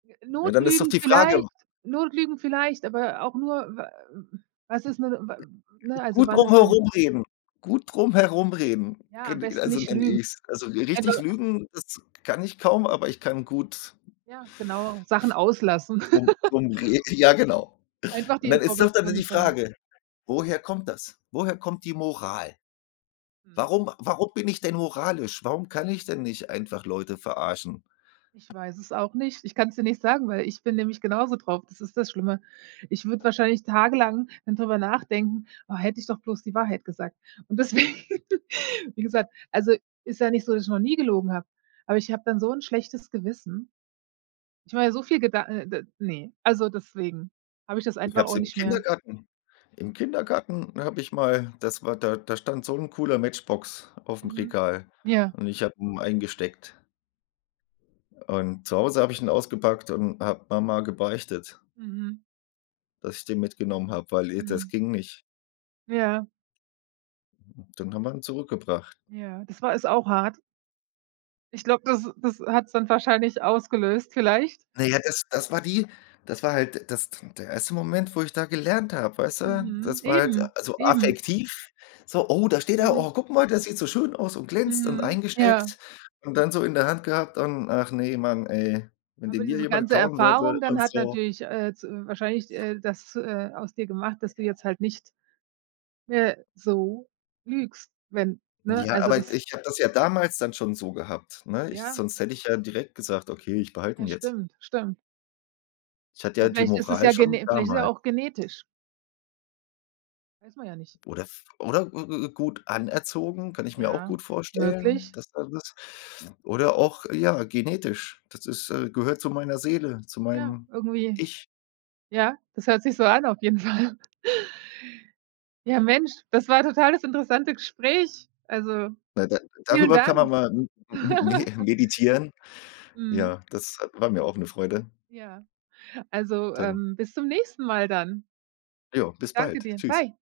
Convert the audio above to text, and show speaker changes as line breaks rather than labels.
Ja, dann ist doch
Notlügen
die Frage, w
vielleicht Notlügen vielleicht, aber auch nur, w was ist 'ne, w ne, also
Gut
wann
drum
ist denn
herumreden. Gut drum herumreden. G
Ja, am
n
besten
also,
nicht
nenne
lügen.
ich's. Also r
Einfach
richtig lügen, das kann ich kaum, aber ich kann gut
Ja, genau, Sachen auslassen.
drum, rum re ja, genau.
Einfach die
Und dann ist doch dann d
Information
die
nicht teilen.
Frage, woher kommt das? Woher kommt die Moral?
Mhm.
Warum warum bin ich denn moralisch? Warum kann ich denn nicht einfach Leute verarschen?
Ich weiß es auch nicht. Ich kann's dir nicht sagen, weil ich bin nämlich genauso drauf, das ist das Schlimme. Ich würde wahrscheinlich tagelang dann drüber nachdenken: „Oh, hätte ich doch bloß die Wahrheit gesagt.“ Und deswegen, wie gesagt also ist ja nicht so, dass ich noch nie gelogen habe, aber ich habe dann so 'n schlechtes Gewissen, ich mache mir so viel Gedan äh, d ne. Also deswegen habe ich das
Ich
einfach
habe es
auch
im
nicht mehr
Kindergarten im Kindergarten habe ich mal das war da da stand so 'n cooler Matchbox aufm
Mhm,
Regal
ja.
und ich habe ihn eingesteckt. Und zu Hause habe ich ihn ausgepackt und habe Mama gebeichtet
Mhm.
dass ich den mitgenommen hab, weil, äh, das
Mhm.
ging nicht.
Ja.
Dann haben wir ihn zurückgebracht.
Ja, das war ist auch hart. Ich glaube, das das hat's dann wahrscheinlich ausgelöst vielleicht.
Na ja, das das war die das war halt das der erste Moment, wo ich da gelernt habe, weiß du?
Mhm,
Das war halt
eben,
so
eben.
affektiv. So: „Oh, da steht er. Oh,
Mhm.
guck mal, der sieht so schön aus und glänzt und
Mhm, ja.
eingesteckt.“ Und dann so in der Hand gehabt und: „Ach ne, Mann, ey, wenn
Aber
den mir
diese
jemand
ganze
klauen würde
Erfahrung dann
und
hat
so.“
natürlich, äh, z wahrscheinlich, äh, das, äh, aus dir gemacht, dass du jetzt halt nicht mehr so lügst, wenn ne?
Ja,
Also
aber
das
ich habe das ja damals dann schon so gehabt, ne? Ich
Ja.
sonst hätte ich ja direkt gesagt: „Okay, ich behalte ihn
Ja,
jetzt."
stimmt, stimmt.
Ich hatte ja die
Vielleicht ist es
Moral
ja
schon
gene vielleicht ist ja
damal
auch genetisch. Weiß man ja nicht.
Oder v oder g g gut anerzogen, kann ich mir auch
Ja,
gut vorstellen,
möglich.
dass da was oder auch, ja, genetisch. Das ist äh, gehört zu meiner Seele, zu
Ja,
meinem
irgendwie.
Ich.
Ja, das hört sich so an auf jeden Fall. Ja, Mensch, das war total das interessante Gespräch. Also
Na, da
vielen
darüber kann man
Dank.
mal m m me meditieren.
Mhm.
Ja, das, äh, war mir auch 'ne Freude.
Ja. Also,
Dann
ähm, bis zum nächsten Mal dann.
Jo, bis
Danke
bald.
dir.
Tschüss.
Bye.